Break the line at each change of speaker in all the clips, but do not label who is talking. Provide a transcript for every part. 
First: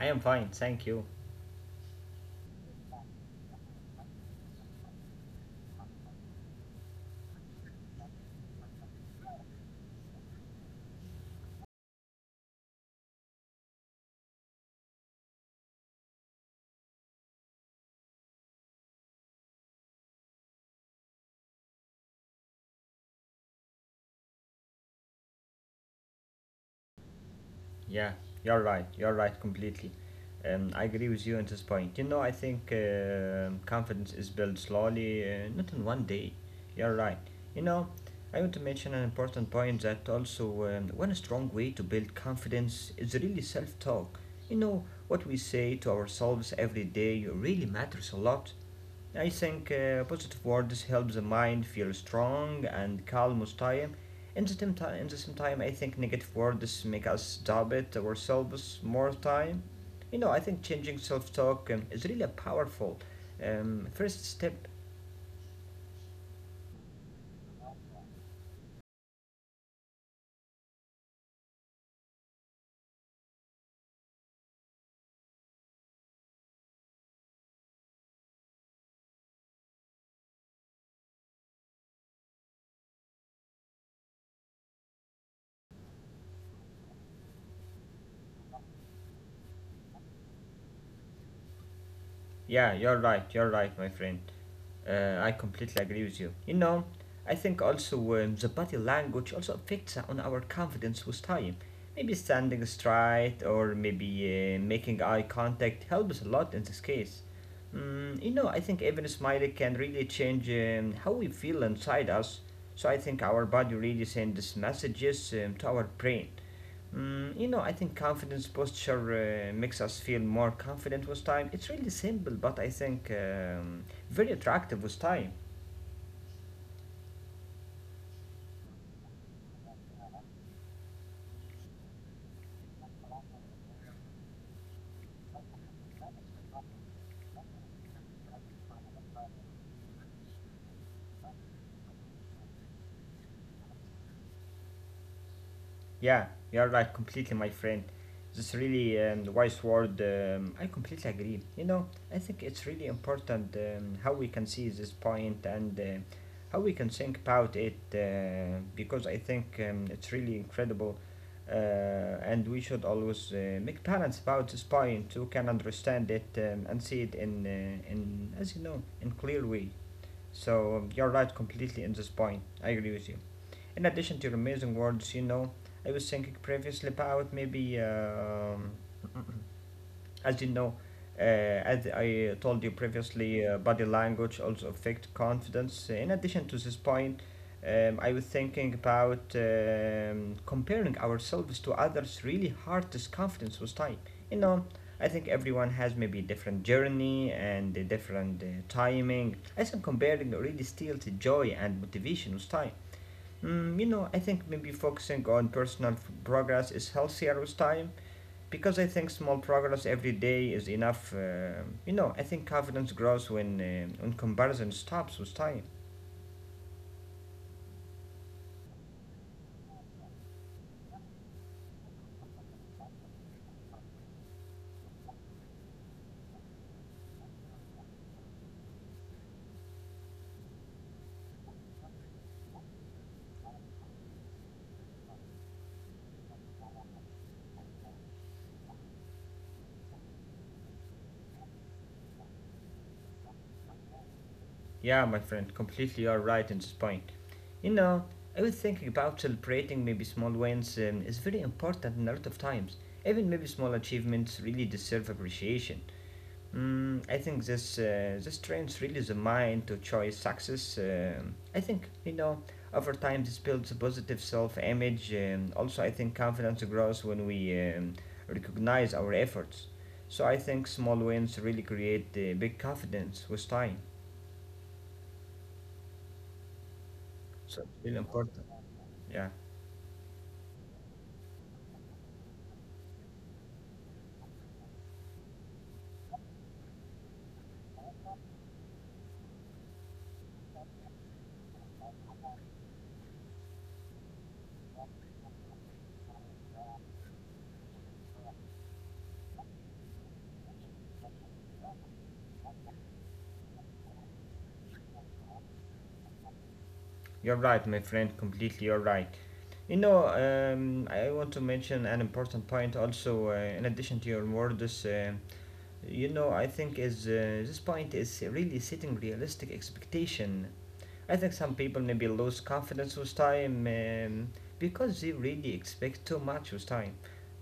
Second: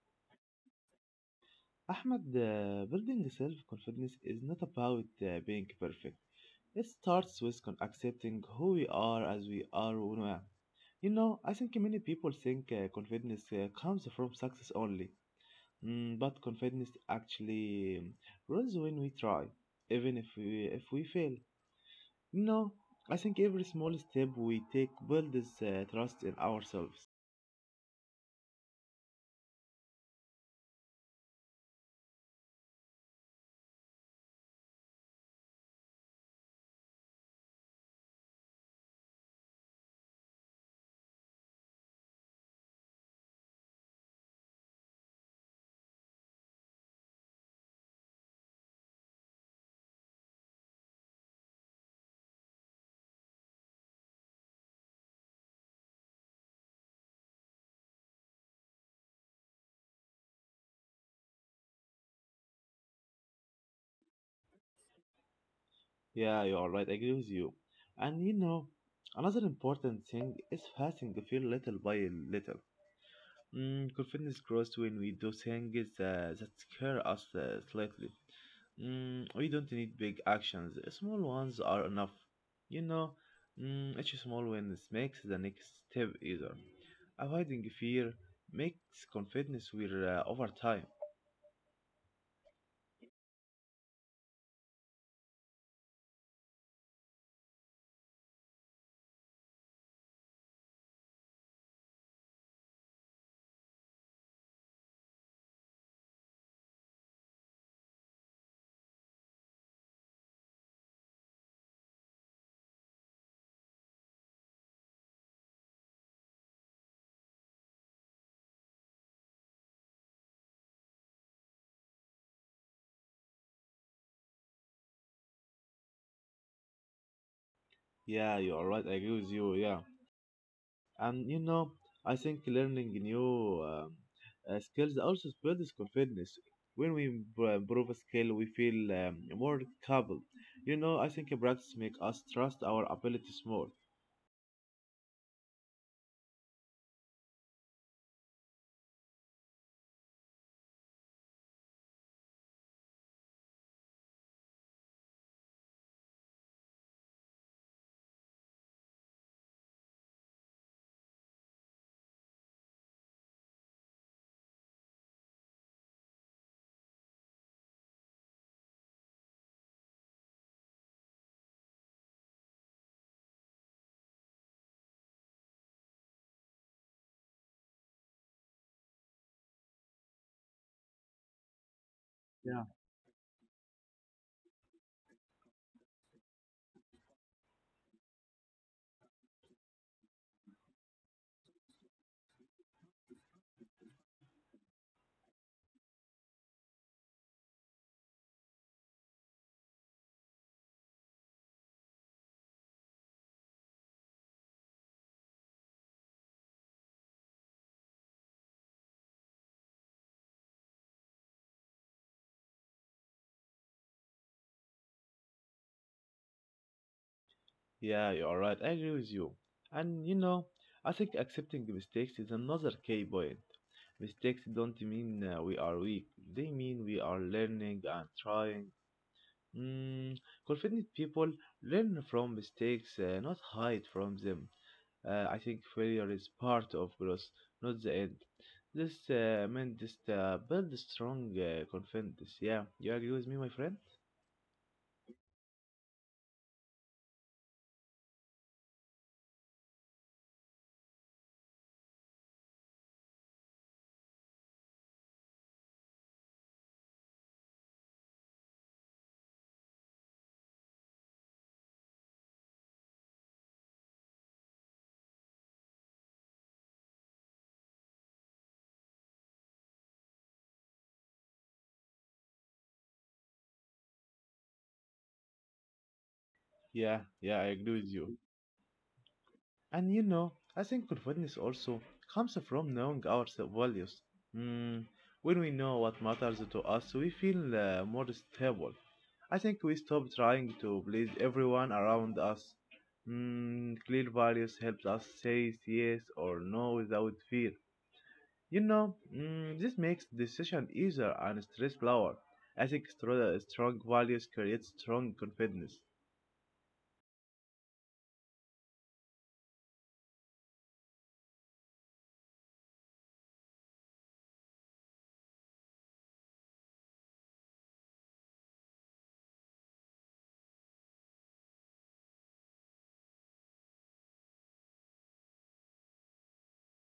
I am fine, thank you.
Ahmad, building self confidence is not about being perfect. It starts with accepting who we are as we are. You know, I think many people think confidence comes from success only. But confidence actually grows when we try, even if we fail. You know, I think every small step we take builds trust in ourselves.
Yeah, you're right completely. I agree with you on this point. You know, I think confidence is built slowly, not in one day. You're right. You know, I want to mention an important point that also, one strong way to build confidence is really self talk. You know, what we say to ourselves every day really matters a lot. I think positive words help the mind feel strong and calm with time. In the same time, I think negative words make us doubt it ourselves more time. You know, I think changing self-talk is really a powerful first step.
Yeah, you are right. I agree with you. And you know, another important thing is fasting the feel little by little. Confidence grows when we do things that scare us slightly. We don't need big actions. Small ones are enough. You know, each small win makes the next step easier. Avoiding fear makes confidence wear over time.
Yeah, you're right, my friend. I completely agree with you. You know, I think also, the body language also affects on our confidence with time. Maybe standing straight or maybe making eye contact helps a lot in this case. Mm, you know, I think even smiling can really change how we feel inside us. So I think our body really sends messages to our brain. Mm, you know, I think confidence posture makes us feel more confident with time. It's really simple, but I think very attractive with time.
Yeah, you are right. I agree with you. Yeah. And you know, I think learning new skills also builds confidence when we improve a skill. We feel more capable. You know, I think practice makes us trust our abilities more.
Yeah, you're right, completely, my friend. This really wise word. I completely agree. You know, I think it's really important how we can see this point and how we can think about it, because I think it's really incredible. Uh, and we should always make balance about this point who can understand it, and see it in, in, as you know, in clear way. So you're right completely in this point. I agree with you. In addition to your amazing words, you know, I was thinking previously about maybe, as you know, as I told you
Yeah.
previously, body language also affect confidence. In addition to this point, I was thinking about comparing ourselves to others really hard this confidence with time. You know, I think everyone has maybe different journey and a different timing. I think comparing really steals the joy and motivation with time. Mm, you know, I think maybe focusing on personal progress is healthier with time because I think small progress every day is enough. You know, I think confidence grows when when comparison stops with time.
Yeah, you are right. I agree with you. And you know, I think accepting the mistakes is another key point. Mistakes don't mean we are weak. They mean we are learning and trying. mm, Confident people learn from mistakes, not hide from them. I think failure is part of growth, not the end. This meant just build strong confidence. Yeah, you agree with me, my friend?
Yeah, my friend, completely you're right in this point. You know, I was thinking about celebrating maybe small wins is very important in a lot of times. Even maybe small achievements really deserve appreciation. Mm, I think this trains really the mind to choose success. I think, you know, over time this builds a positive self-image. Also, I think confidence grows when we recognize our efforts. So I think small wins really create big confidence with time.
Yeah,
So
yeah,
it's
I
really
agree with
important.
you.
Yeah,
And you know, I think confidence also comes from knowing our values. Mm, when we know what matters to us, we feel more stable. I think we stop trying to please everyone around us. Clear values helps us say yes or no without fear. You know, this makes decision easier and stress lower. I think strong values create strong confidence.
you're right, my friend. Completely, you're right. You know, I want to mention an important point also. In addition to your words, you know, I think is this point is really setting realistic expectation. I think some people maybe lose confidence with time, because they really expect too much with time.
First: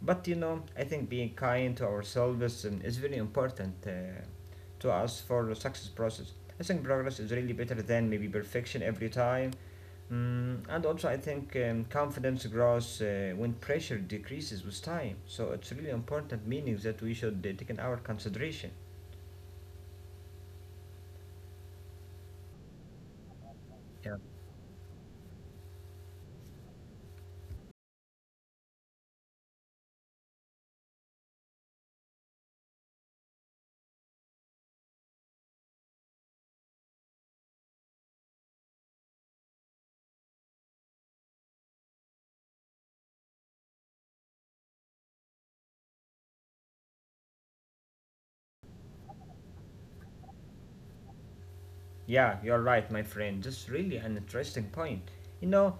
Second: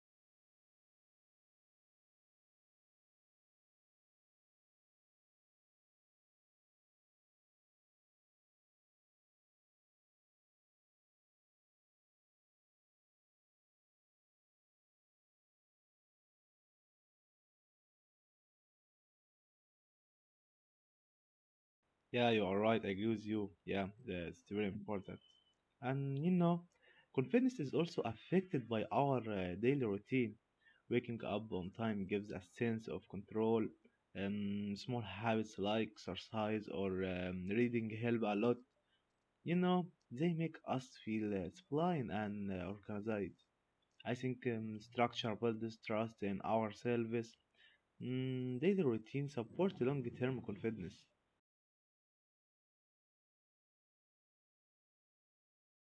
But you know, I think being kind to ourselves is very important to us for the success process. I think progress is really better than maybe perfection every time. Mm, and also, I think confidence grows when pressure decreases with time. So it's really important meaning that we should take in our consideration.
Yeah, you are right. I agree with you. Yeah,
Yeah,
that's very important. And you know, confidence is also affected by our daily routine. Waking up on time gives a sense of control. Small habits like exercise or reading help a lot. You know, they make us feel disciplined and organized. I think structure builds trust in ourselves. Daily routine supports long-term confidence.
yeah, you're right, my friend. That's really an interesting point. You know,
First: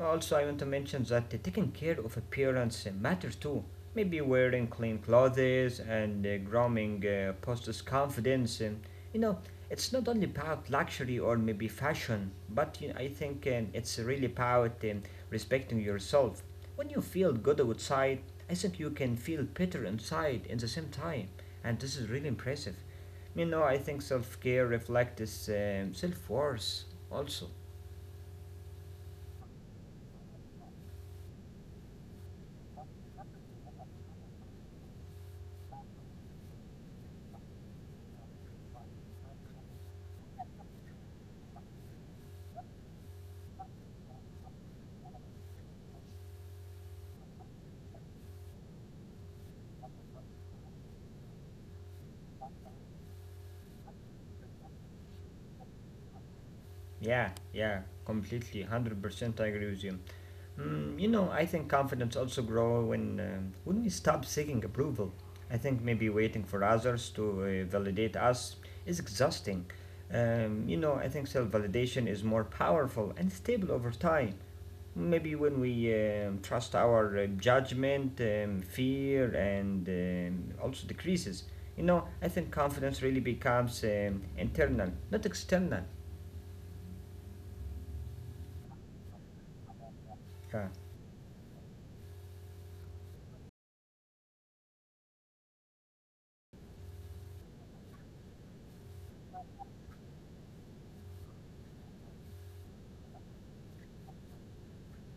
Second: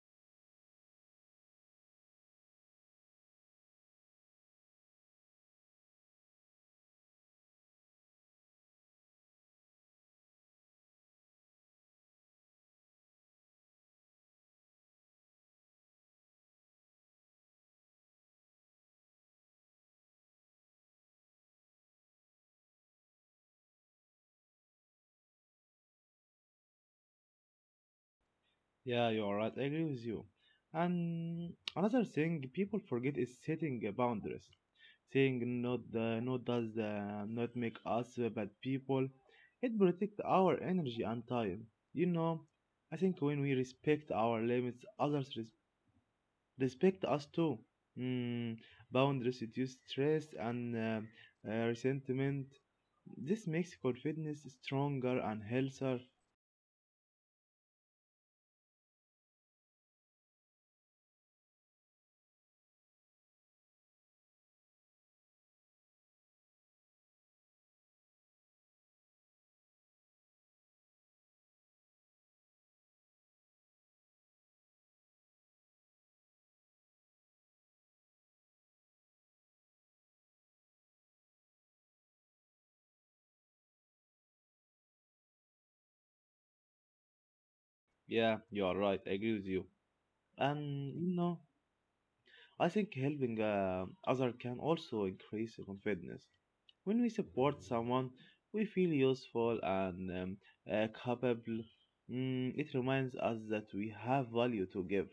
also I want to mention that taking care of appearance matters too. Maybe wearing clean clothes and grooming posts confidence. You know, it's not only about luxury or maybe fashion, but you know, I think it's really about respecting yourself. When you feel good outside, I think you can feel better inside in the same time, and this is really impressive. You know, I think self care reflects self worth also.
Yeah, you're right. I agree with you. And another thing people forget is setting boundaries. Saying no, no does not make us bad people. It protects our energy and time. You know, I think when we respect our limits, others respect us too. Mm, Boundaries reduce stress and resentment. This makes confidence stronger and healthier.
Yeah, completely, 100%. I agree with you. Mm, you know, I think confidence also grow when when we stop seeking approval. I think maybe waiting for others to validate us is exhausting. You know, I think self validation is more powerful and stable over time. Maybe when we trust our judgment, fear and, also decreases. You know, I think confidence really becomes internal, not external.
Yeah, you are right. I agree with you.
Yeah.
And you know. I think helping others can also increase confidence. When we support someone, we feel useful and capable. It reminds us that we have value to give.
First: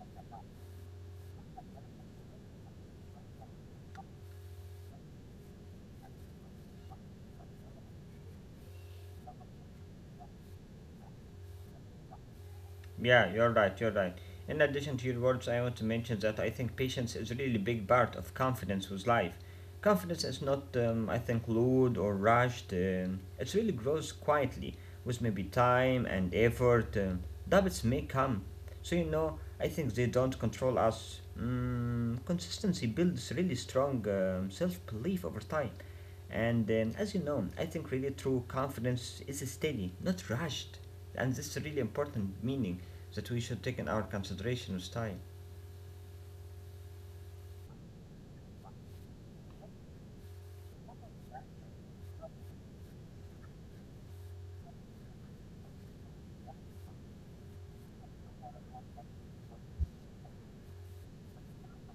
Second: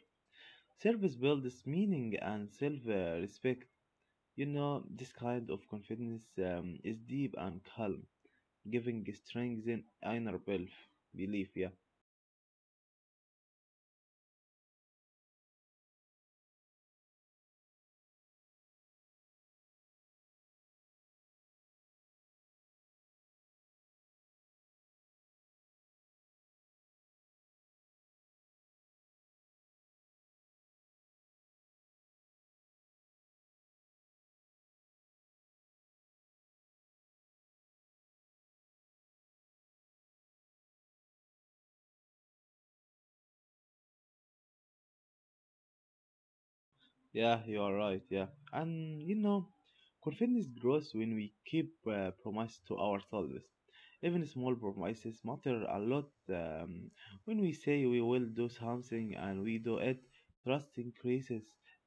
Service builds meaning and self respect. You know, this kind of confidence is deep and calm, giving strength in inner bel- belief. Yeah.
Yeah, you're right, you're right. In addition to your words, I want to mention that I think patience is a really big part of confidence with life. Confidence is not, I think, loud or rushed. It really grows quietly with maybe time and effort. Doubts may come. So, you know, I think they don't control us. Mm, consistency builds really strong self belief over time. And as you know, I think really true confidence is steady, not rushed. And this is a really important meaning that we should take in our consideration with time.
Yeah, you are right. Yeah, and you know, confidence grows when we keep promise to ourselves. Even small promises matter a lot. When we say we will do something and we do it, trust increases.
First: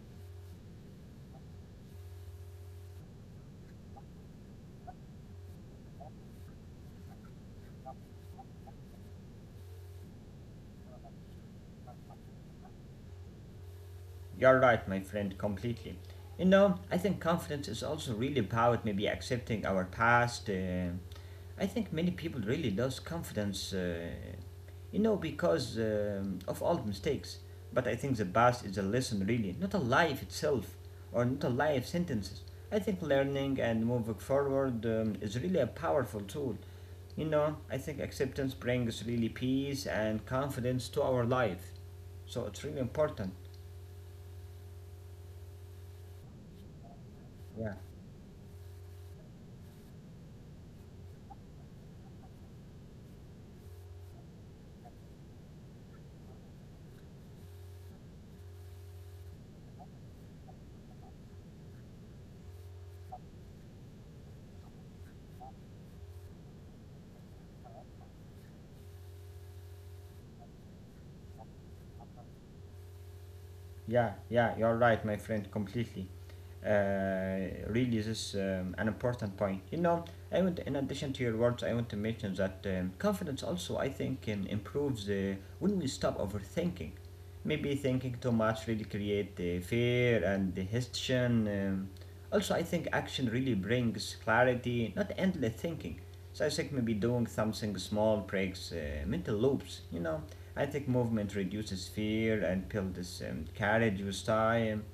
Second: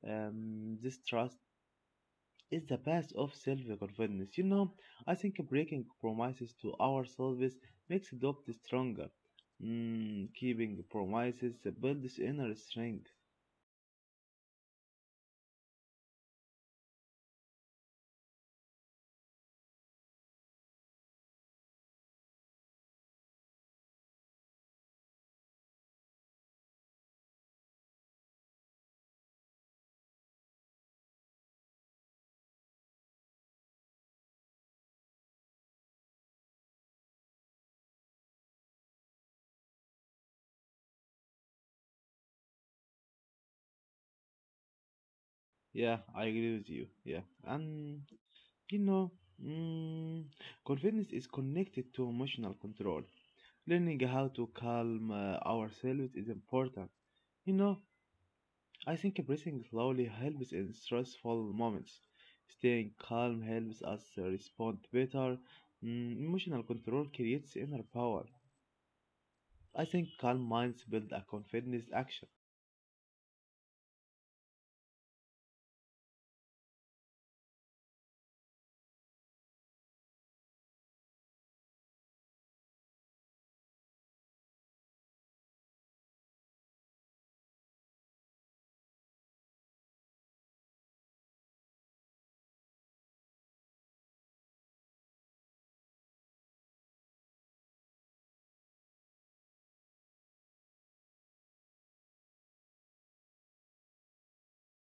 This trust is the base of self-confidence. You know, I think breaking promises to ourselves makes doubt stronger. Keeping promises builds inner strength.
You're right, my friend, completely. You know, I think confidence is also really about maybe accepting our past. I think many people really lose confidence, you know, because of old mistakes. But I think the past is a lesson, really, not a life itself or not a life sentences. I think learning and moving forward is really a powerful tool. You know, I think acceptance brings really peace and confidence to our life. So it's really important.
Yeah, I agree with you. Yeah,
Yeah.
and you know, mm, confidence is connected to emotional control. Learning how to calm ourselves is important. You know, I think breathing slowly helps in stressful moments. Staying calm helps us respond better. Emotional control creates inner power. I think calm minds build a confidence action.
Yeah, you're right, my friend, completely. Uh, really, this is an important point. You know, I want, in addition to your words, I want to mention that confidence also, I think, improves when we stop overthinking. Maybe thinking too much really create fear and the hesitation. Also, I think action really brings clarity, not endless thinking. So I think maybe doing something small breaks mental loops, you know. I think movement reduces fear and builds courage with time.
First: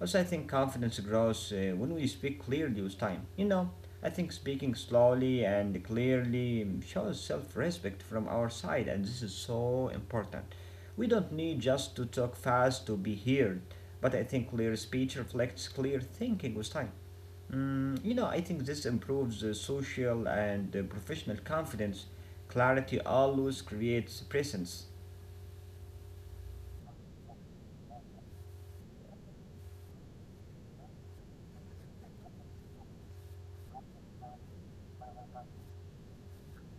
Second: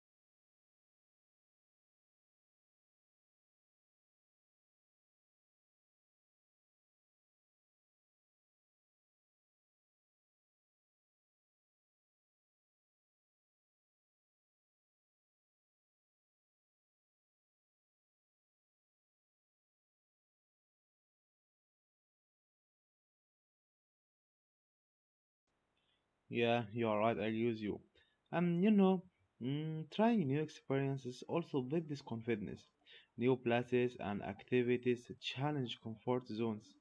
Also, I think confidence grows when we speak clearly with time. You know, I think speaking slowly and clearly shows self respect from our side, and this is so important. We don't need just to talk fast to be heard, but I think clear speech reflects clear thinking with time. Mm, you know, I think this improves social and professional confidence. Clarity always creates presence.
Yeah, you are right. I'll use you. And you know, trying new experiences also builds this confidence. New places and activities challenge comfort zones.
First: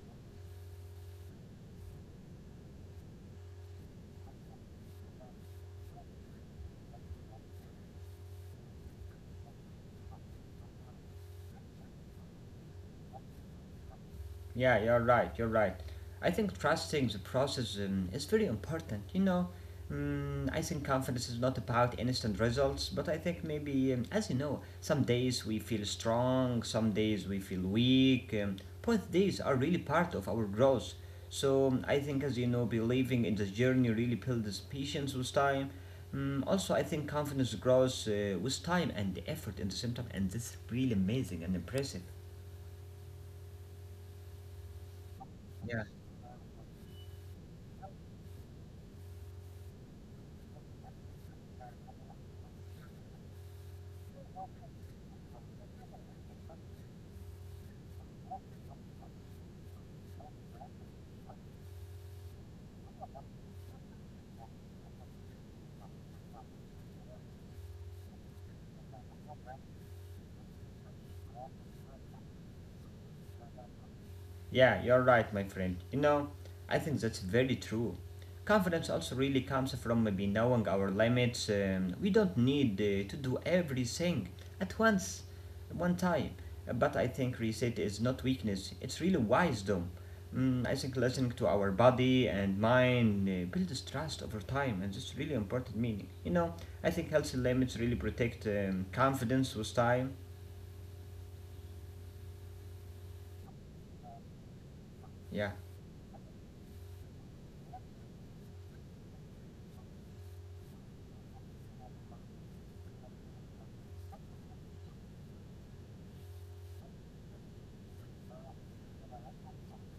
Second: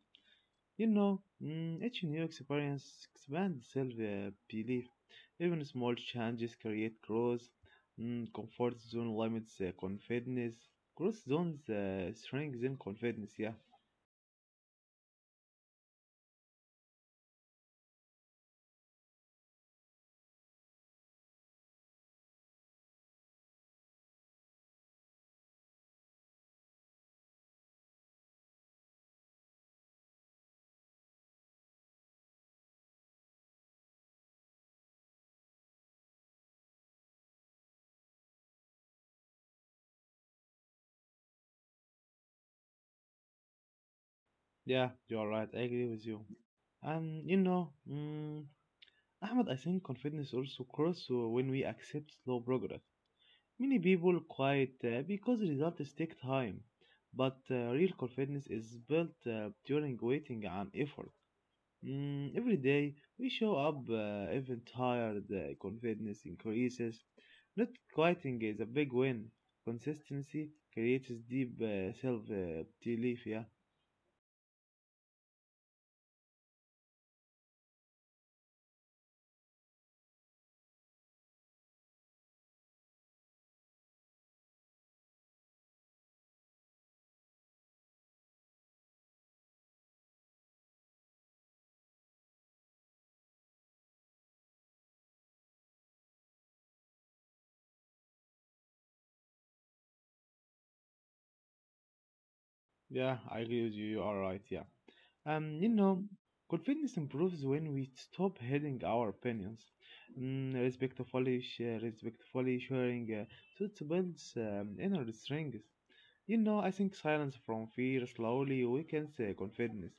You know, each new experience expands self-belief. Even small changes create growth. Comfort zone limits confidence. Growth zones strengthen confidence. Yeah,
Yeah, you're right, you're right. I think trusting the process is very important, you know. Mm, I think confidence is not about instant results, but I think maybe, as you know, some days we feel strong, some days we feel weak. Both days are really part of our growth. So I think, as you know, believing in the journey really builds patience with time. Mm, also, I think confidence grows with time and effort in the same time, and this is really amazing and impressive.
yeah, you are right. I agree
Yeah.
with you. And you know, Ahmed, I think confidence also grows when we accept slow progress. Many people quiet because results take time, but real confidence is built during waiting and effort. Every day we show up, even tired, confidence increases. Not quieting is a big win. Consistency creates deep self belief, yeah.
Yeah, you're right, my friend. You know, I think that's very true. Confidence also really comes from maybe knowing our limits. We don't need to do everything at once, one time. But I think reset is not weakness, it's really wisdom. Mm, I think listening to our body and mind builds trust over time, and that's really important meaning. You know, I think healthy limits really protect confidence with time.
Yeah, I agree with you. You are right. Yeah.
Yeah.
You know, confidence improves when we stop hiding our opinions, respectfully, share, respectfully sharing. So it builds inner strength. You know, I think silence from fear slowly weakens confidence.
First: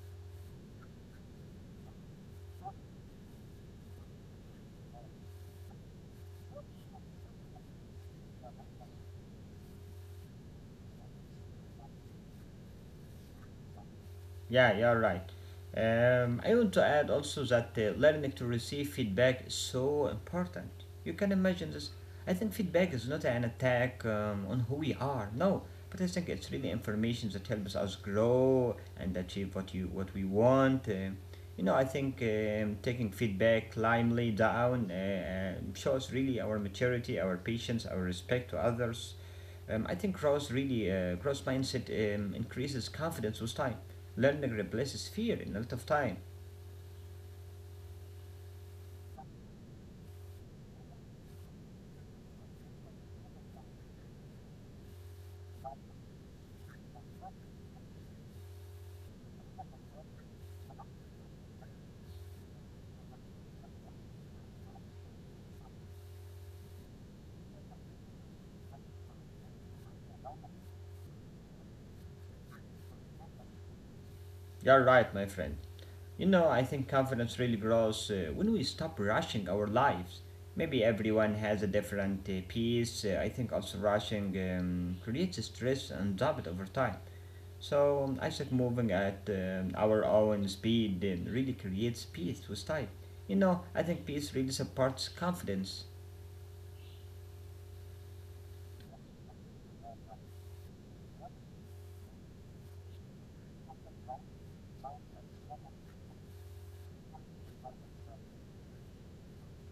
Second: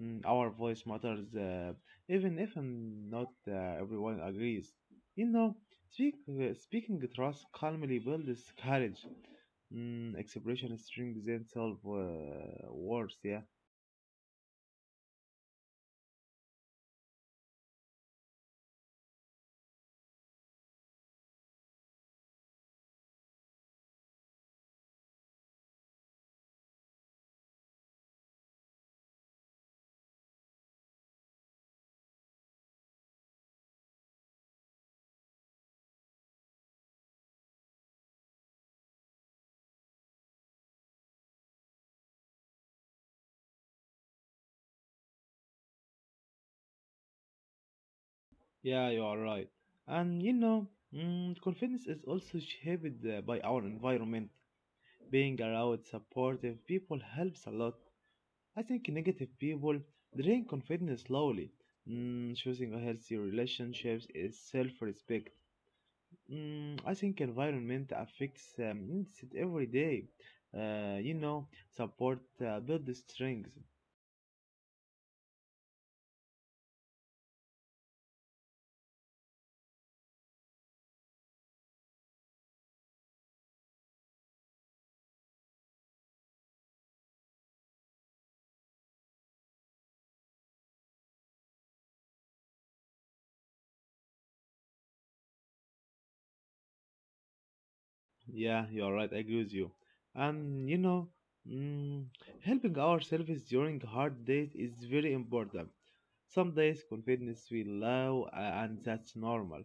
Our voice matters, even if not everyone agrees. You know, speaking trust calmly builds courage. Expression strengthens self worth. Yeah,
Yeah, you're right. I want to add also that learning to receive feedback is so important. You can imagine this. I think feedback is not an attack on who we are, no, but I think it's really information that helps us grow and achieve what we want. You know, I think taking feedback calmly down shows really our maturity, our patience, our respect to others. I think growth mindset increases confidence with time. Learning replaces fear in a lot of time.
yeah, you are right. And you know, confidence is also shaped by our environment. Being around supportive people helps a lot. I think negative people drain confidence slowly. Choosing a healthy relationships is self-respect. I think environment affects needs it every day. You know, support build the strength.
You're right, my friend. You know, I think confidence really grows when we stop rushing our lives. Maybe everyone has a different pace. I think also rushing creates stress and doubt over time. So I think moving at our own speed really creates peace with time. You know, I think peace really supports confidence.
Yeah, you're right. I agree with you. And you know, mm, helping ourselves during hard days is very important. Some days confidence will low, and that's normal.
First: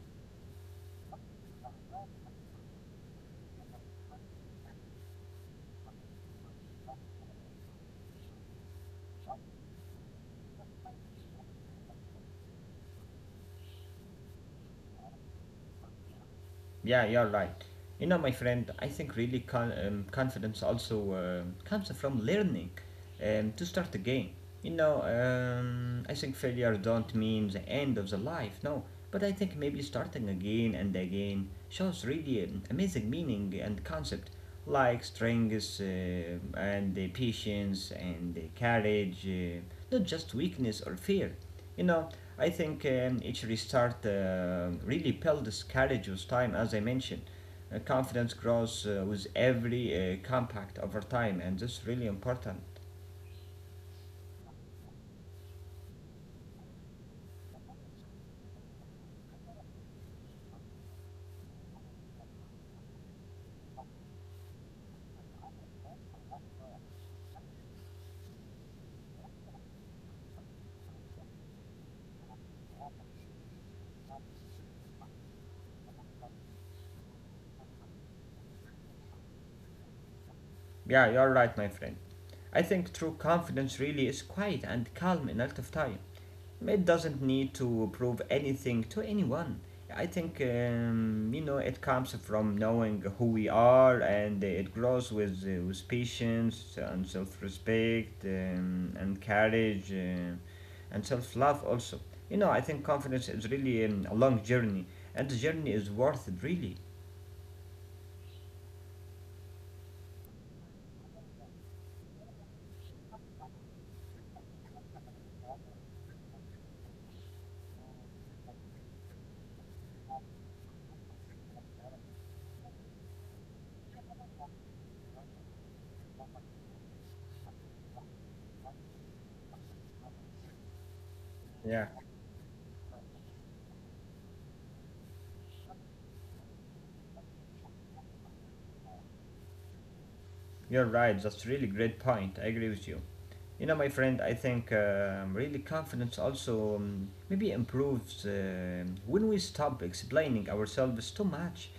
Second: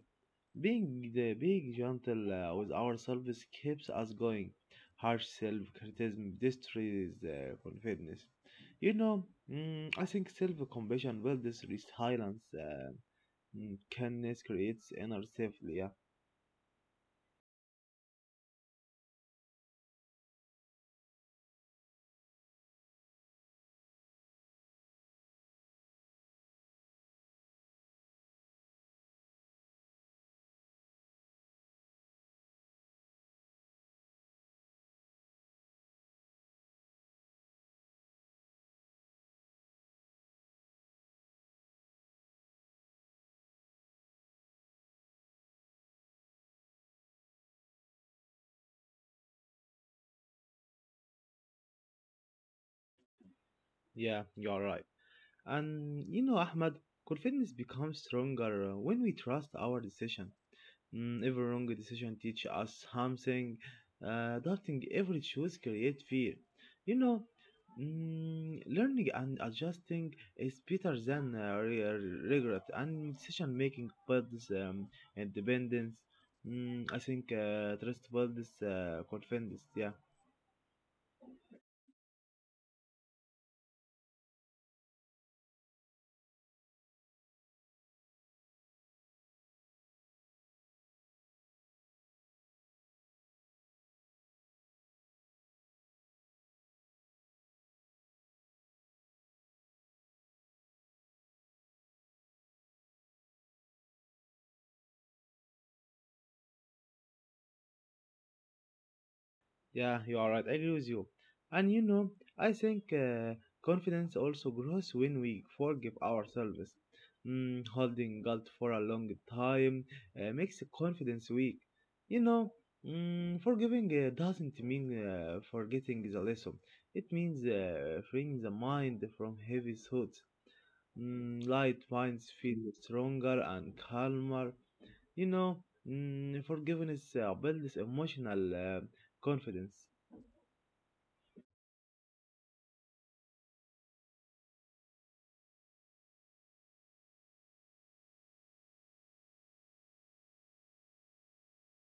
Being gentle with ourselves keeps us going. Harsh self-criticism destroys confidence. You know, I think self-compassion builds resilience. Kindness creates inner safety. Yeah,
Yeah, you're right. You know, my friend, I think really confidence also comes from learning to start again. You know, I think failure don't mean the end of the life, no. But I think maybe starting again and again shows really amazing meaning and concept like strength and the patience and the courage, not just weakness or fear. You know, I think each restart really builds courage with time, as I mentioned. Confidence grows with every compact over time, and this is really important.
yeah, you're right. And you know, Ahmad, confidence becomes stronger when we trust our decision. Every wrong decision teach us something. Doubting every choice create fear. You know, learning and adjusting is better than regret, and decision making builds independence. I think trust builds confidence. Yeah.
Yeah, you're right, my friend. I think true confidence really is quiet and calm in a lot of time. It doesn't need to prove anything to anyone. I think you know it comes from knowing who we are, and it grows with patience and self-respect and courage and self-love also. You know, I think confidence is really a long journey, and the journey is worth it. Really,
Yeah, you are right. I agree with you. And you know, I think confidence also grows when we forgive ourselves. Holding guilt for a long time makes the confidence weak. You know, forgiving doesn't mean forgetting the lesson. It means freeing the mind from heavy thoughts. Light
yeah,
minds feel stronger and calmer. You know, forgiveness builds emotional confidence.
you're right. That's really great point. I agree with you. You know, my friend, I think really confidence also maybe improves when we stop explaining ourselves too much.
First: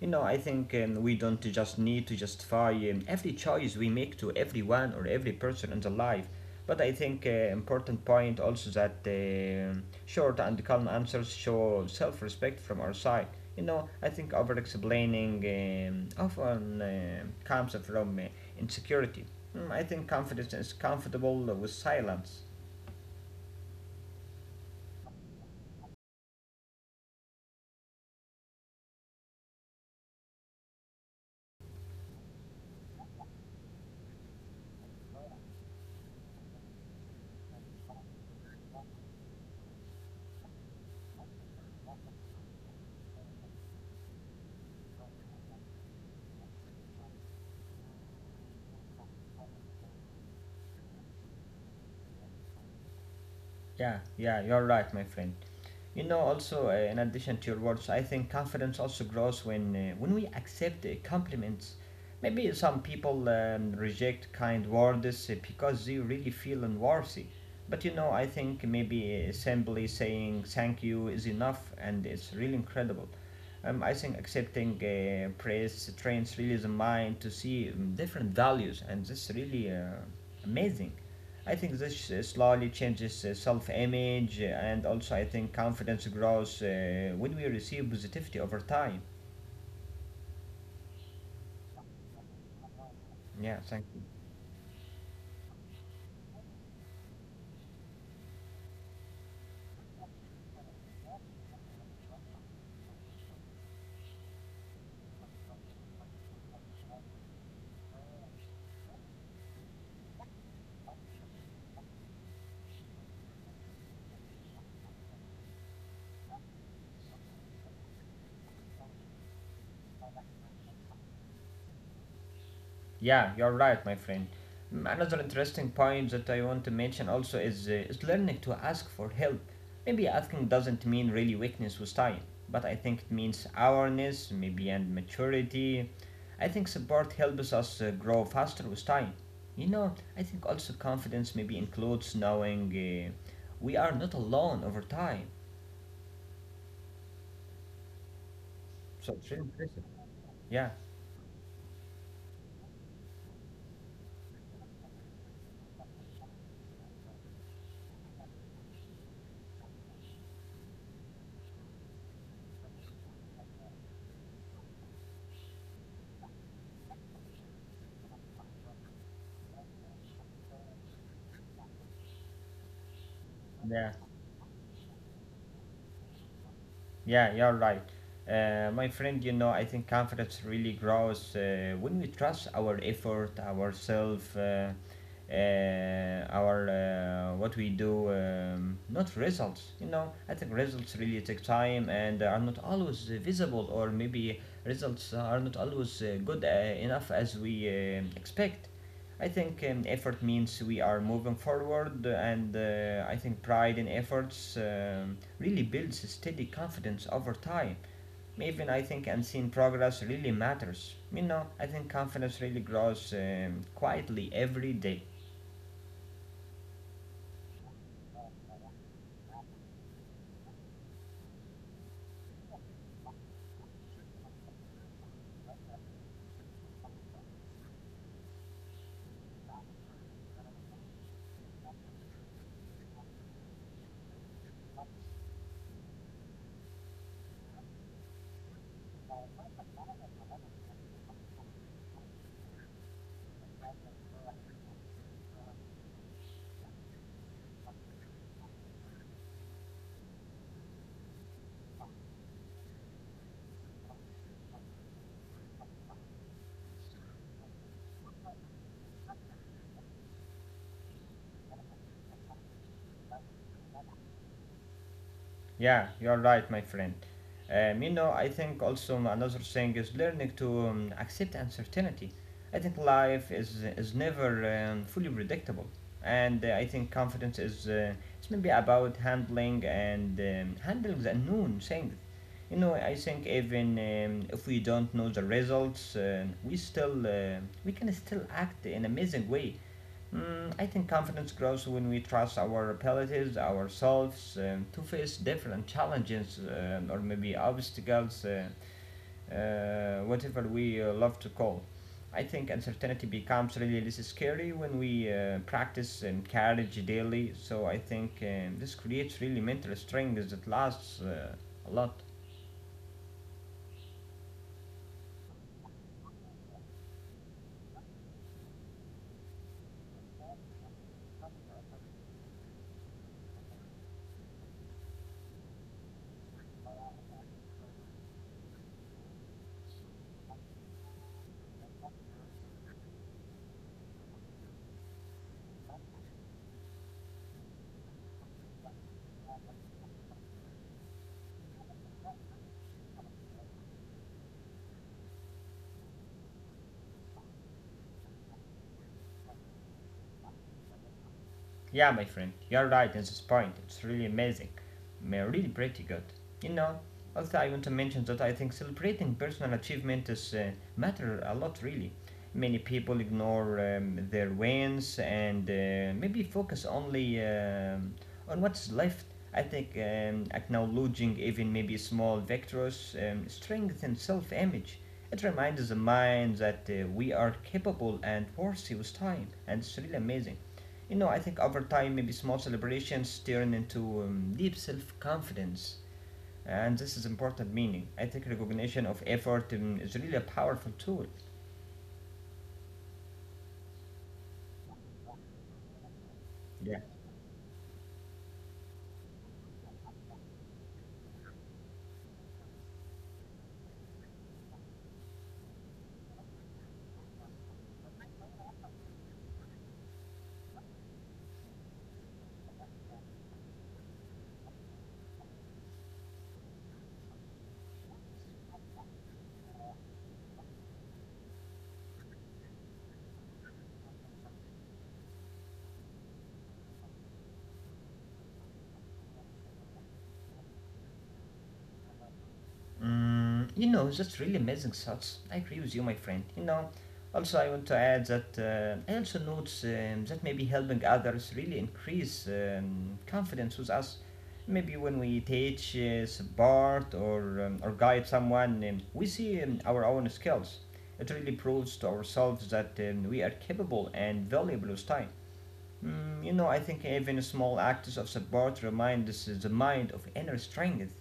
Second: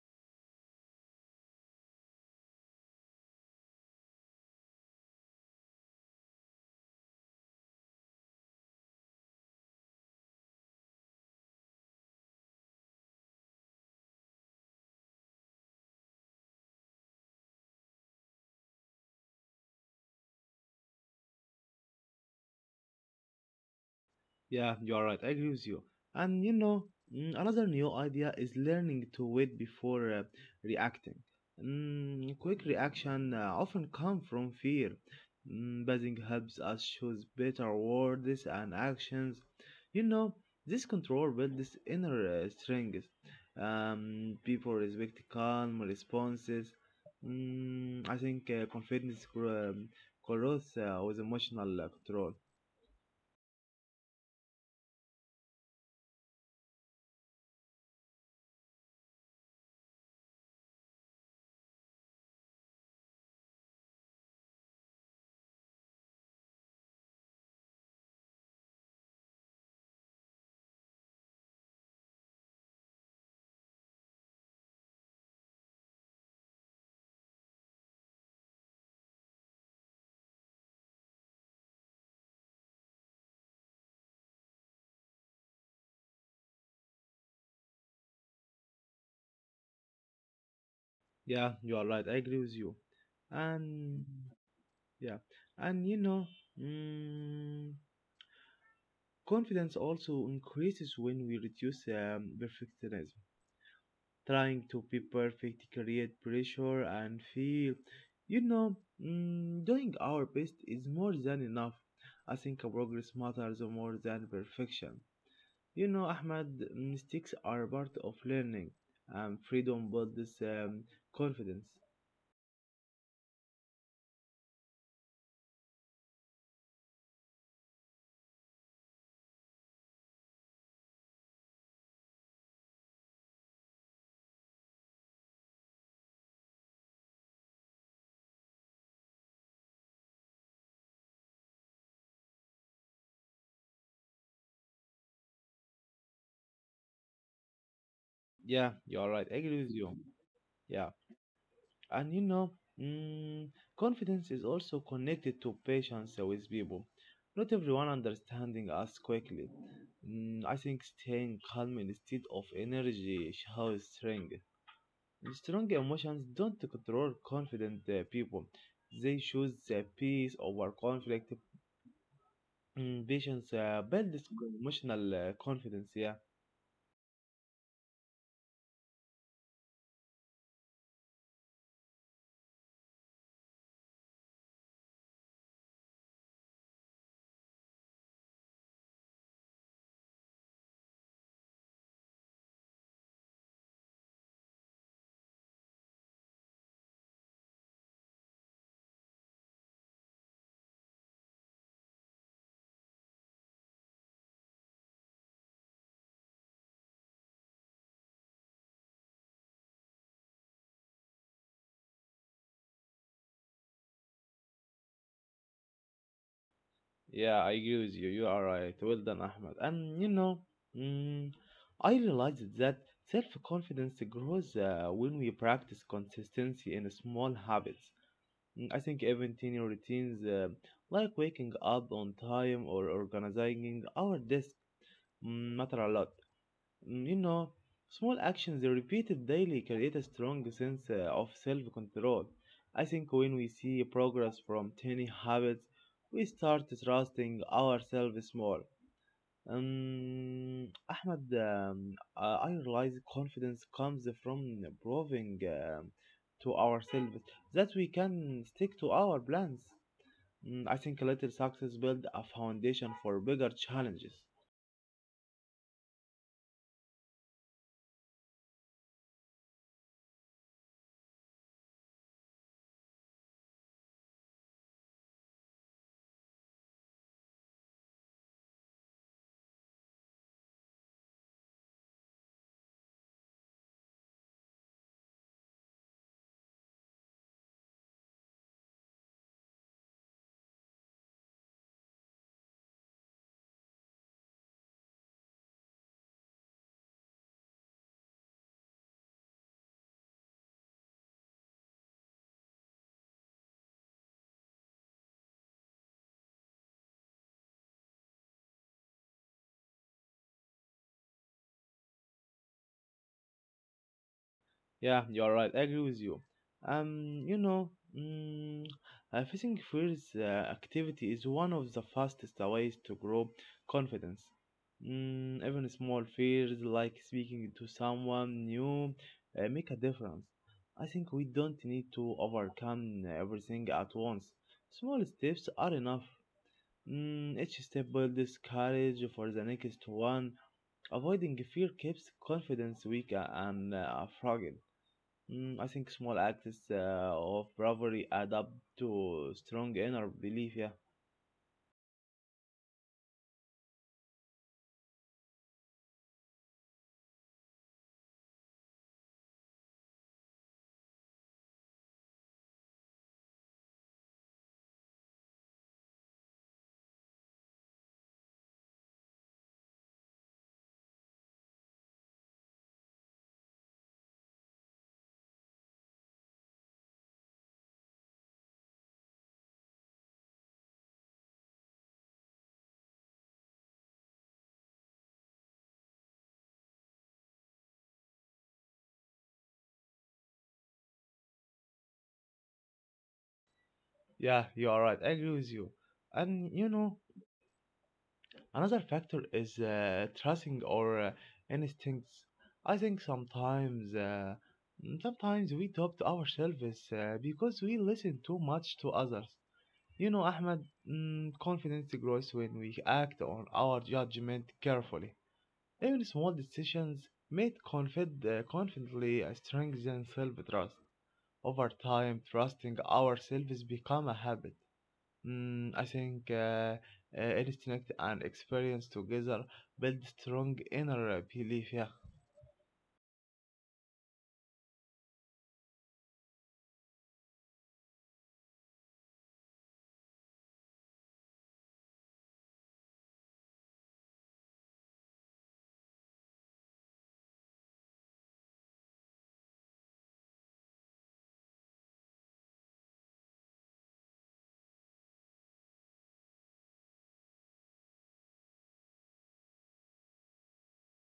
You know, I think we don't just need to justify every choice we make to everyone or every person in the life. But I think important point also that short and calm answers show self-respect from our side. You know, I think over-explaining often comes from insecurity. Mm, I think confidence is comfortable with silence.
Yeah, you are right. I agree with you. And you know, another new idea is learning to wait before reacting. Quick reaction often come from fear. Buzzing helps us choose better words and actions. You know, this control builds inner strength. People respect calm responses. I think grows with emotional control.
Yeah, yeah, you're right, my friend. You know, also in addition to your words, I think confidence also grows when we accept compliments. Maybe some people reject kind words because they really feel unworthy. But you know, I think maybe simply saying thank you is enough, and it's really incredible. I think accepting praise trains really the mind to see different values, and this really amazing. I think this slowly changes self image and also I think confidence grows when we receive positivity over time.
Yeah, you are right. I agree with you.
Yeah, thank you.
And yeah, and you know, mm, confidence also increases when we reduce perfectionism. Trying to be perfect create pressure and feel, you know, doing our best is more than enough. I think progress matters more than perfection. You know, Ahmad, mistakes are part of learning, and freedom builds confidence.
Yeah, you're right, my friend. Mm, another interesting point that I want to mention also is learning to ask for help. Maybe asking doesn't mean really weakness with time, but I think it means awareness, maybe, and maturity. I think support helps us grow faster with time. You know, I think also confidence maybe includes knowing we are not alone over time.
Yeah, you are
So
right. I
it's really
agree with
impressive.
you.
Yeah,
Yeah, and you know, mm, confidence is also connected to patience with people. Not everyone understanding us quickly. I think staying calm instead of energy shows strength. Strong emotions don't control confident people. They choose peace over conflict. Patience
yeah.
builds emotional confidence. Yeah.
Yeah, you're right. My friend, you know, I think confidence really grows when we trust our effort, ourselves, our what we do, not results. You know, I think results really take time and are not always visible, or maybe results are not always good enough as we expect. I think effort means we are moving forward, and I think pride in efforts really builds a steady confidence over time. Even I think unseen progress really matters. You know, I think confidence really grows quietly every day.
Yeah, I agree with you. You are right. Well done, Ahmed. And you know, mm, I realized that self confidence grows when we practice consistency in small habits. I think even tiny routines, like waking up on time or organizing our desk, matter a lot. You know, small actions repeated daily create a strong sense of self control. I think when we see progress from tiny habits, we start trusting ourselves more. Um, Ahmed, I realize confidence comes from proving to ourselves that we can stick to our plans. I think little success builds a foundation for bigger challenges.
Yeah, you're right, my friend. You know, I think also another thing is learning to accept uncertainty. I think life is never fully predictable, and I think confidence is it's maybe about handling and handling the unknown things. You know, I think even if we don't know the results, we still we can still act in amazing way. Mm, I think confidence grows when we trust our abilities, ourselves, to face different challenges or maybe obstacles, whatever we love to call. I think uncertainty becomes really less scary when we practice and courage daily. So I think this creates really mental strength that lasts a lot.
Yeah, you're right. I agree with you. You know, mm, facing fears activity is one of the fastest ways to grow confidence. Even small fears like speaking to someone new make a difference. I think we don't need to overcome everything at once. Small steps are enough. Each step builds courage for the next one. Avoiding fear keeps confidence weak and fragile. I think small acts of bravery add up to strong inner belief. Yeah,
Yeah, my friend, you're right in this point. It's really amazing. Mm, really pretty good. You know, also I want to mention that I think celebrating personal achievement is matter a lot really. Many people ignore their wins and maybe focus only on what's left. I think acknowledging even maybe small victories strengthens self-image. It reminds the mind that we are capable and worthy with time, and it's really amazing. You know, I think over time, maybe small celebrations turn into deep self confidence, and this is important meaning. I think recognition of effort is really a powerful tool.
yeah, you are right. I agree with you. And you
Yeah.
know, another factor is trusting or instincts. I think sometimes we doubt ourselves because we listen too much to others. You know, Ahmed, confidence grows when we act on our judgment carefully. Even small decisions made confidently strengthen self-trust. Over time, trusting ourselves become a habit. I think instinct and experience together build strong inner belief. Yeah.
Mm, you know, that's really amazing thoughts. I agree with you, my friend. You know, also I want to add that I also notice that maybe helping others really increase confidence with us. Maybe when we teach, support, or guide someone, we see our own skills. It really proves to ourselves that we are capable and valuable with time. Mm, you know, I think even small acts of support remind us the mind of inner strength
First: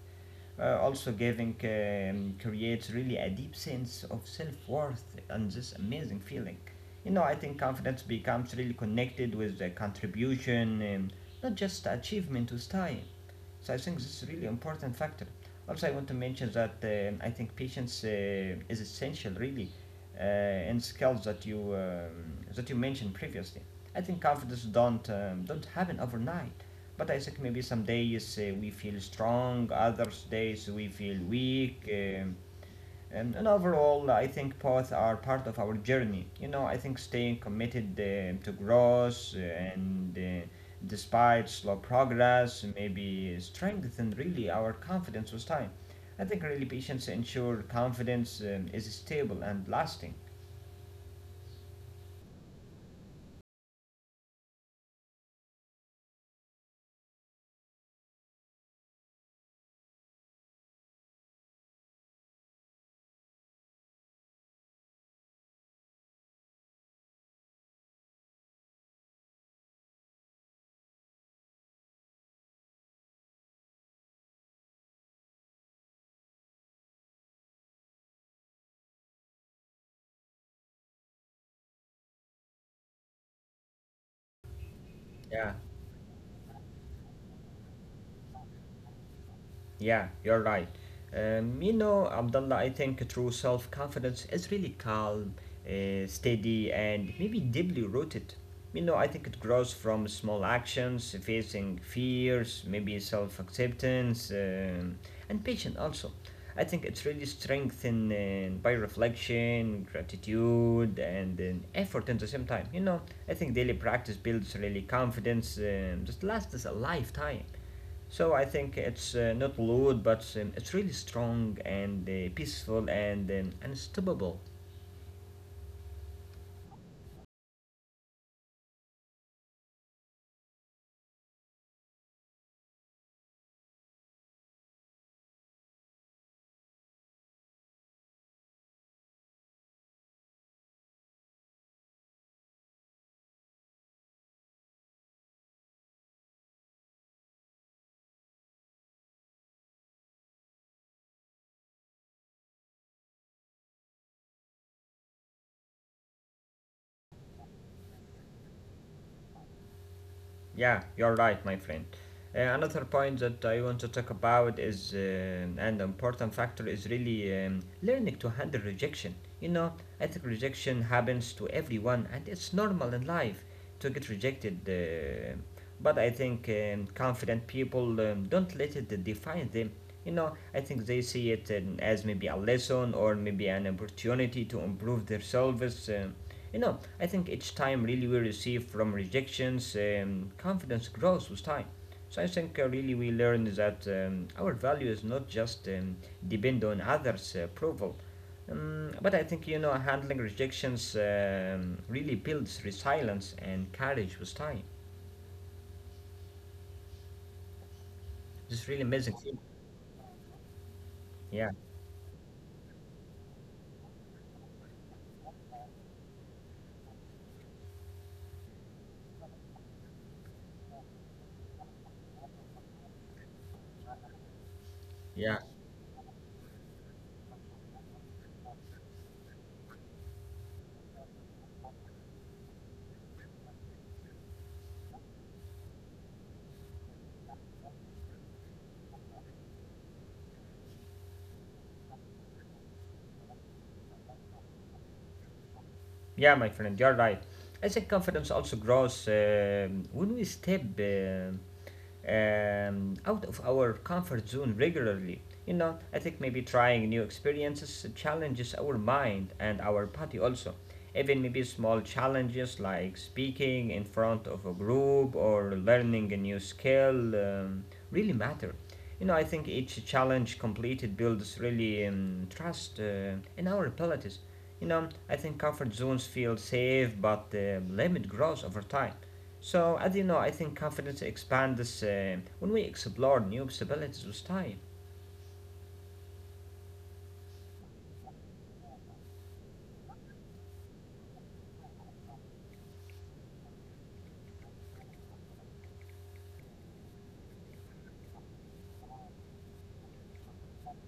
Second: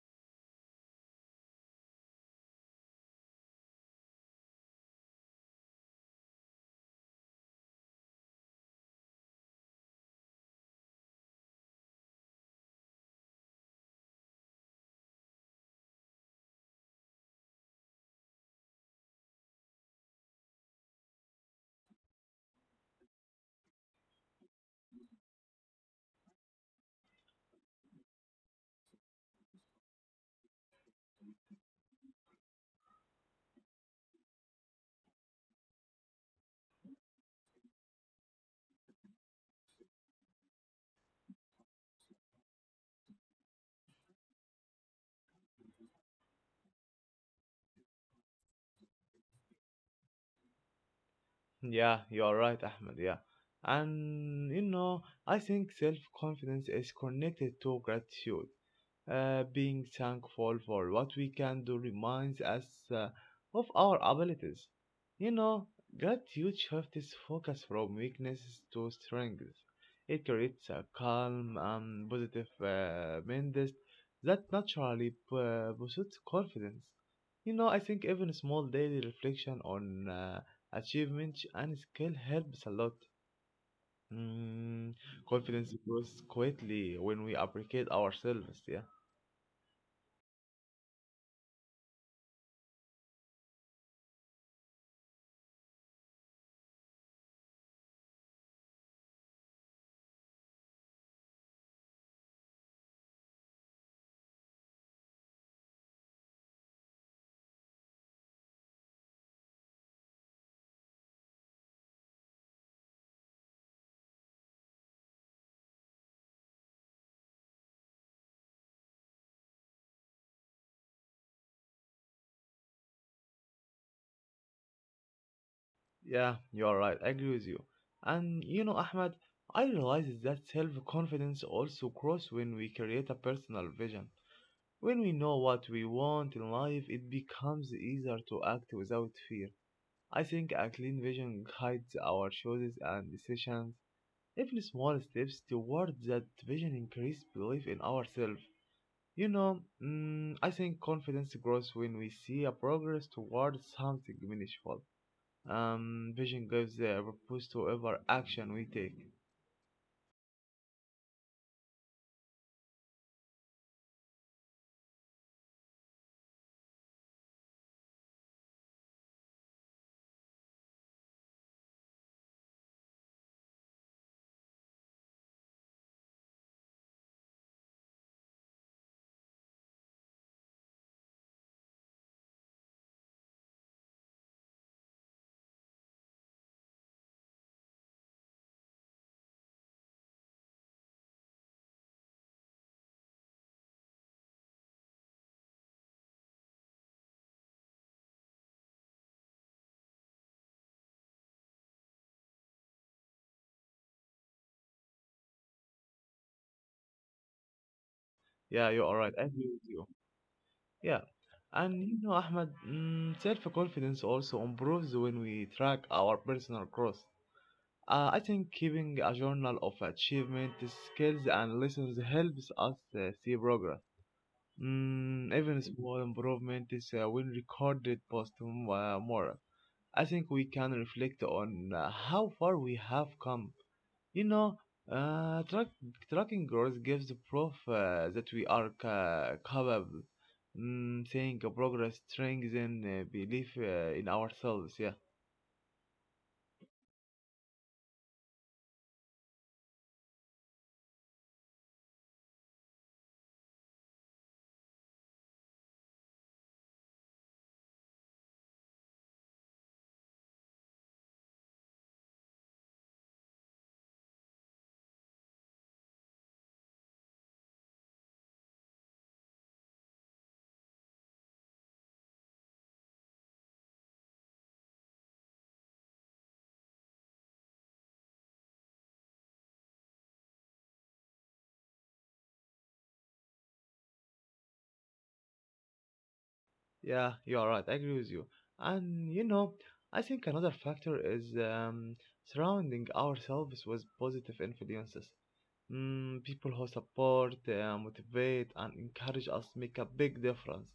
also, giving creates really a deep sense of self worth and this amazing feeling. You know, I think confidence becomes really connected with the contribution, not just achievement with time. So I think this is a really important factor. Also, I want to mention that I think patience is essential, really, in skills that you mentioned previously. I think confidence don't happen overnight. But I think maybe some days we feel strong, others days we feel weak. And overall, I think both are part of our journey. You know, I think staying committed to growth and despite slow progress, maybe strengthen really our confidence with time. I think really patience ensure confidence is stable and lasting.
Yeah, you're right, Ahmed. Yeah. And you know, I think self confidence is connected to gratitude. Being thankful for what we can do reminds us uh, of our abilities. You know, gratitude shifts focus from weaknesses to strengths. It creates a calm and positive mindset that naturally pursues confidence. You know, I think even small daily reflection on achievements and skill helps a lot. Mm,
Yeah.
Confidence grows quietly when we appreciate ourselves. Yeah,
Yeah, you're right. You know, Abdullah, I think true self confidence is really calm, steady, and maybe deeply rooted. You know, I think it grows from small actions, facing fears, maybe self acceptance, and patience also. I think it's really strengthened by reflection, gratitude, and effort at the same time. You know, I think daily practice builds really confidence that lasts a lifetime. So I think it's not loud, but it's really strong and peaceful and unstoppable.
yeah, you are right. I agree with you. And you know, Ahmed, I realize that self-confidence also grows when we create a personal vision. When we know what we want in life, it becomes easier to act without fear. I think a clean vision guides our choices and decisions. Even small steps towards that vision increase belief in ourselves. You know, I think confidence grows when we see a progress towards something meaningful. Vision gives a purpose to every action we take.
Yeah, you're right, my friend. Another point that I want to talk about is an important factor is really learning to handle rejection. You know, I think rejection happens to everyone and it's normal in life to get rejected. But I think confident people don't let it define them. You know, I think they see it as maybe a lesson or maybe an opportunity to improve themselves. You know, I think each time really we receive from rejections, confidence grows with time. So I think really we learn that our value is not just depend on others' approval. But I think you know handling rejections really builds resilience and courage with time. This is really
Yeah, you
amazing.
are right.
Thing.
I agree with you. Yeah,
Yeah,
and you know, Ahmed, self-confidence also improves when we track our personal growth. I think keeping a journal of achievement, skills, and lessons helps us see progress.
yeah,
Even small improvements, when recorded, post more. I think we can reflect on how far we have come. You know, uh, track, tracking growth gives the proof that we are capable. Seeing a progress strengthens belief in ourselves. Yeah,
yeah, my friend, you're right. I think confidence also grows when we step out of our comfort zone regularly. You know, I think maybe trying new experiences challenges our mind and our body also. Even maybe small challenges like speaking in front of a group or learning a new skill really matter. You know, I think each challenge completed builds really trust in our abilities. You know, I think comfort zones feel safe, but limit grows over time. So, as you know, I think confidence expands when we explore new possibilities with time.
yeah, you are right. I agree with you. And you know, I think another factor is surrounding ourselves with positive influences. People who support, motivate, and encourage us make a big difference.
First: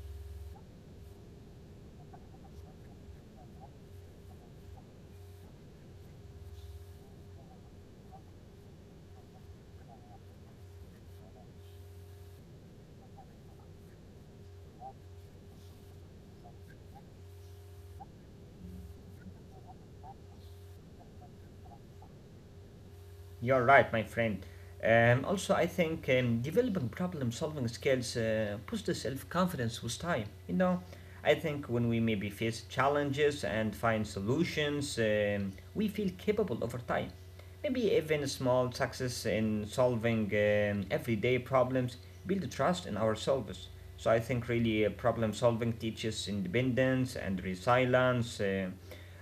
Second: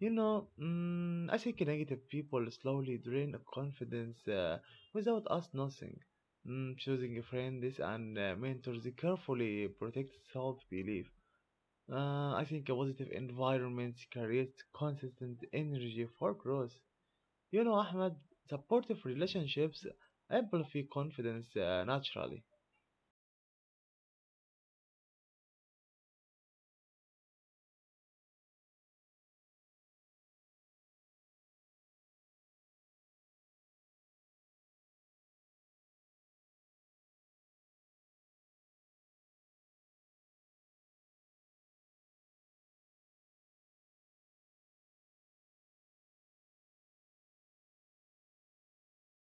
You know, I think negative people slowly drain our confidence without us noticing. Choosing friends and mentors carefully protects self-belief. I think a positive environment creates consistent energy for growth. You know, Ahmed, supportive relationships amplify confidence naturally.
You're right, my friend. Also, I think developing problem solving skills boosts self confidence with time. You know, I think when we maybe face challenges and find solutions, we feel capable over time. Maybe even small success in solving everyday problems build trust in ourselves. So I think really problem solving teaches independence and resilience.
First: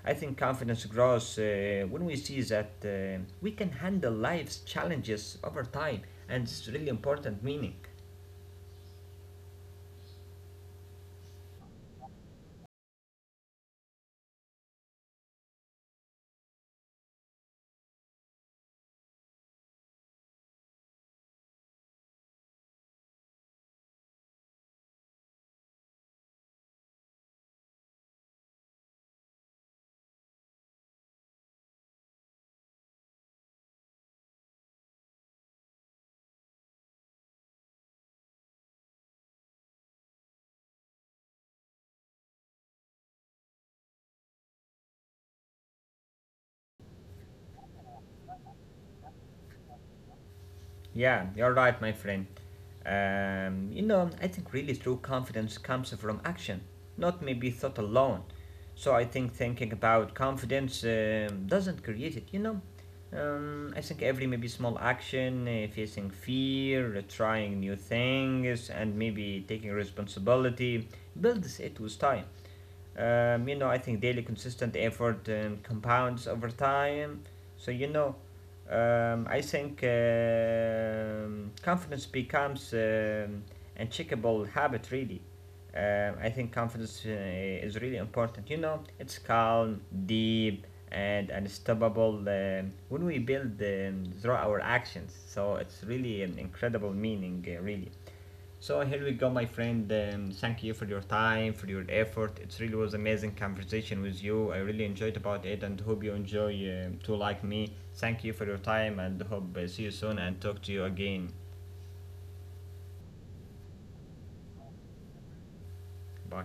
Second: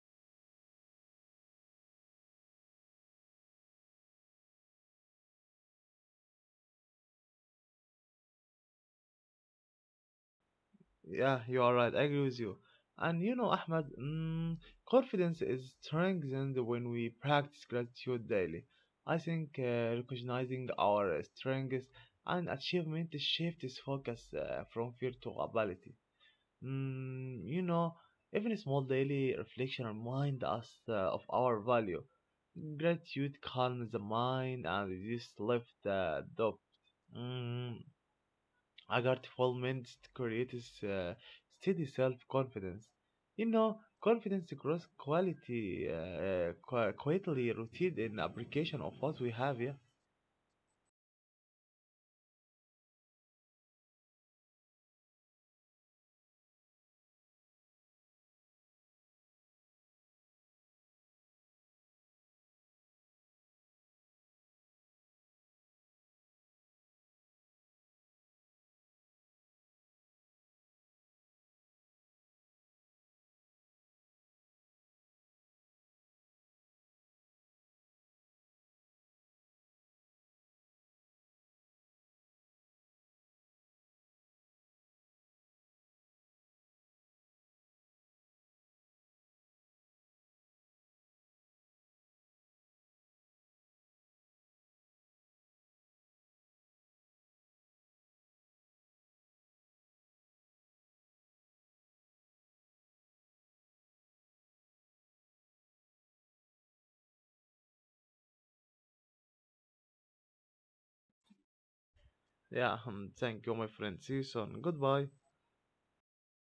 I think confidence grows when we see that we can handle life's challenges over time, and it's really important meaning.
Yeah, you are right. I agree with you. And you know, Ahmed, confidence is strengthened when we practice gratitude daily. I think recognizing our strengths and achievement shifts focus from fear to ability. You know, even small daily reflection remind us of our value. Gratitude calms the mind and reduces left doubt. Mm, a grateful mindset creates steady self-confidence. You know, confidence grows quietly rooted in application of what we have here.
Yeah, you're right, my friend. You know, I think really true confidence comes from action, not maybe thought alone. So I think thinking about confidence doesn't create it, you know. I think every maybe small action, facing fear, trying new things, and maybe taking responsibility builds it with time. You know, I think daily consistent effort compounds over time. So, you know, I think confidence becomes an checkable habit, really. I think confidence is really important. You know, it's calm, deep, and unstoppable when we build through our actions. So, it's really an incredible meaning, really. So here we go, my friend. Thank you for your time, for your effort. It really was amazing conversation with you. I really enjoyed about it, and hope you enjoy too like me. Thank you for your time, and hope see you soon and talk to you again.
Yeah, thank you, my friend. See you soon. Goodbye.
Bye.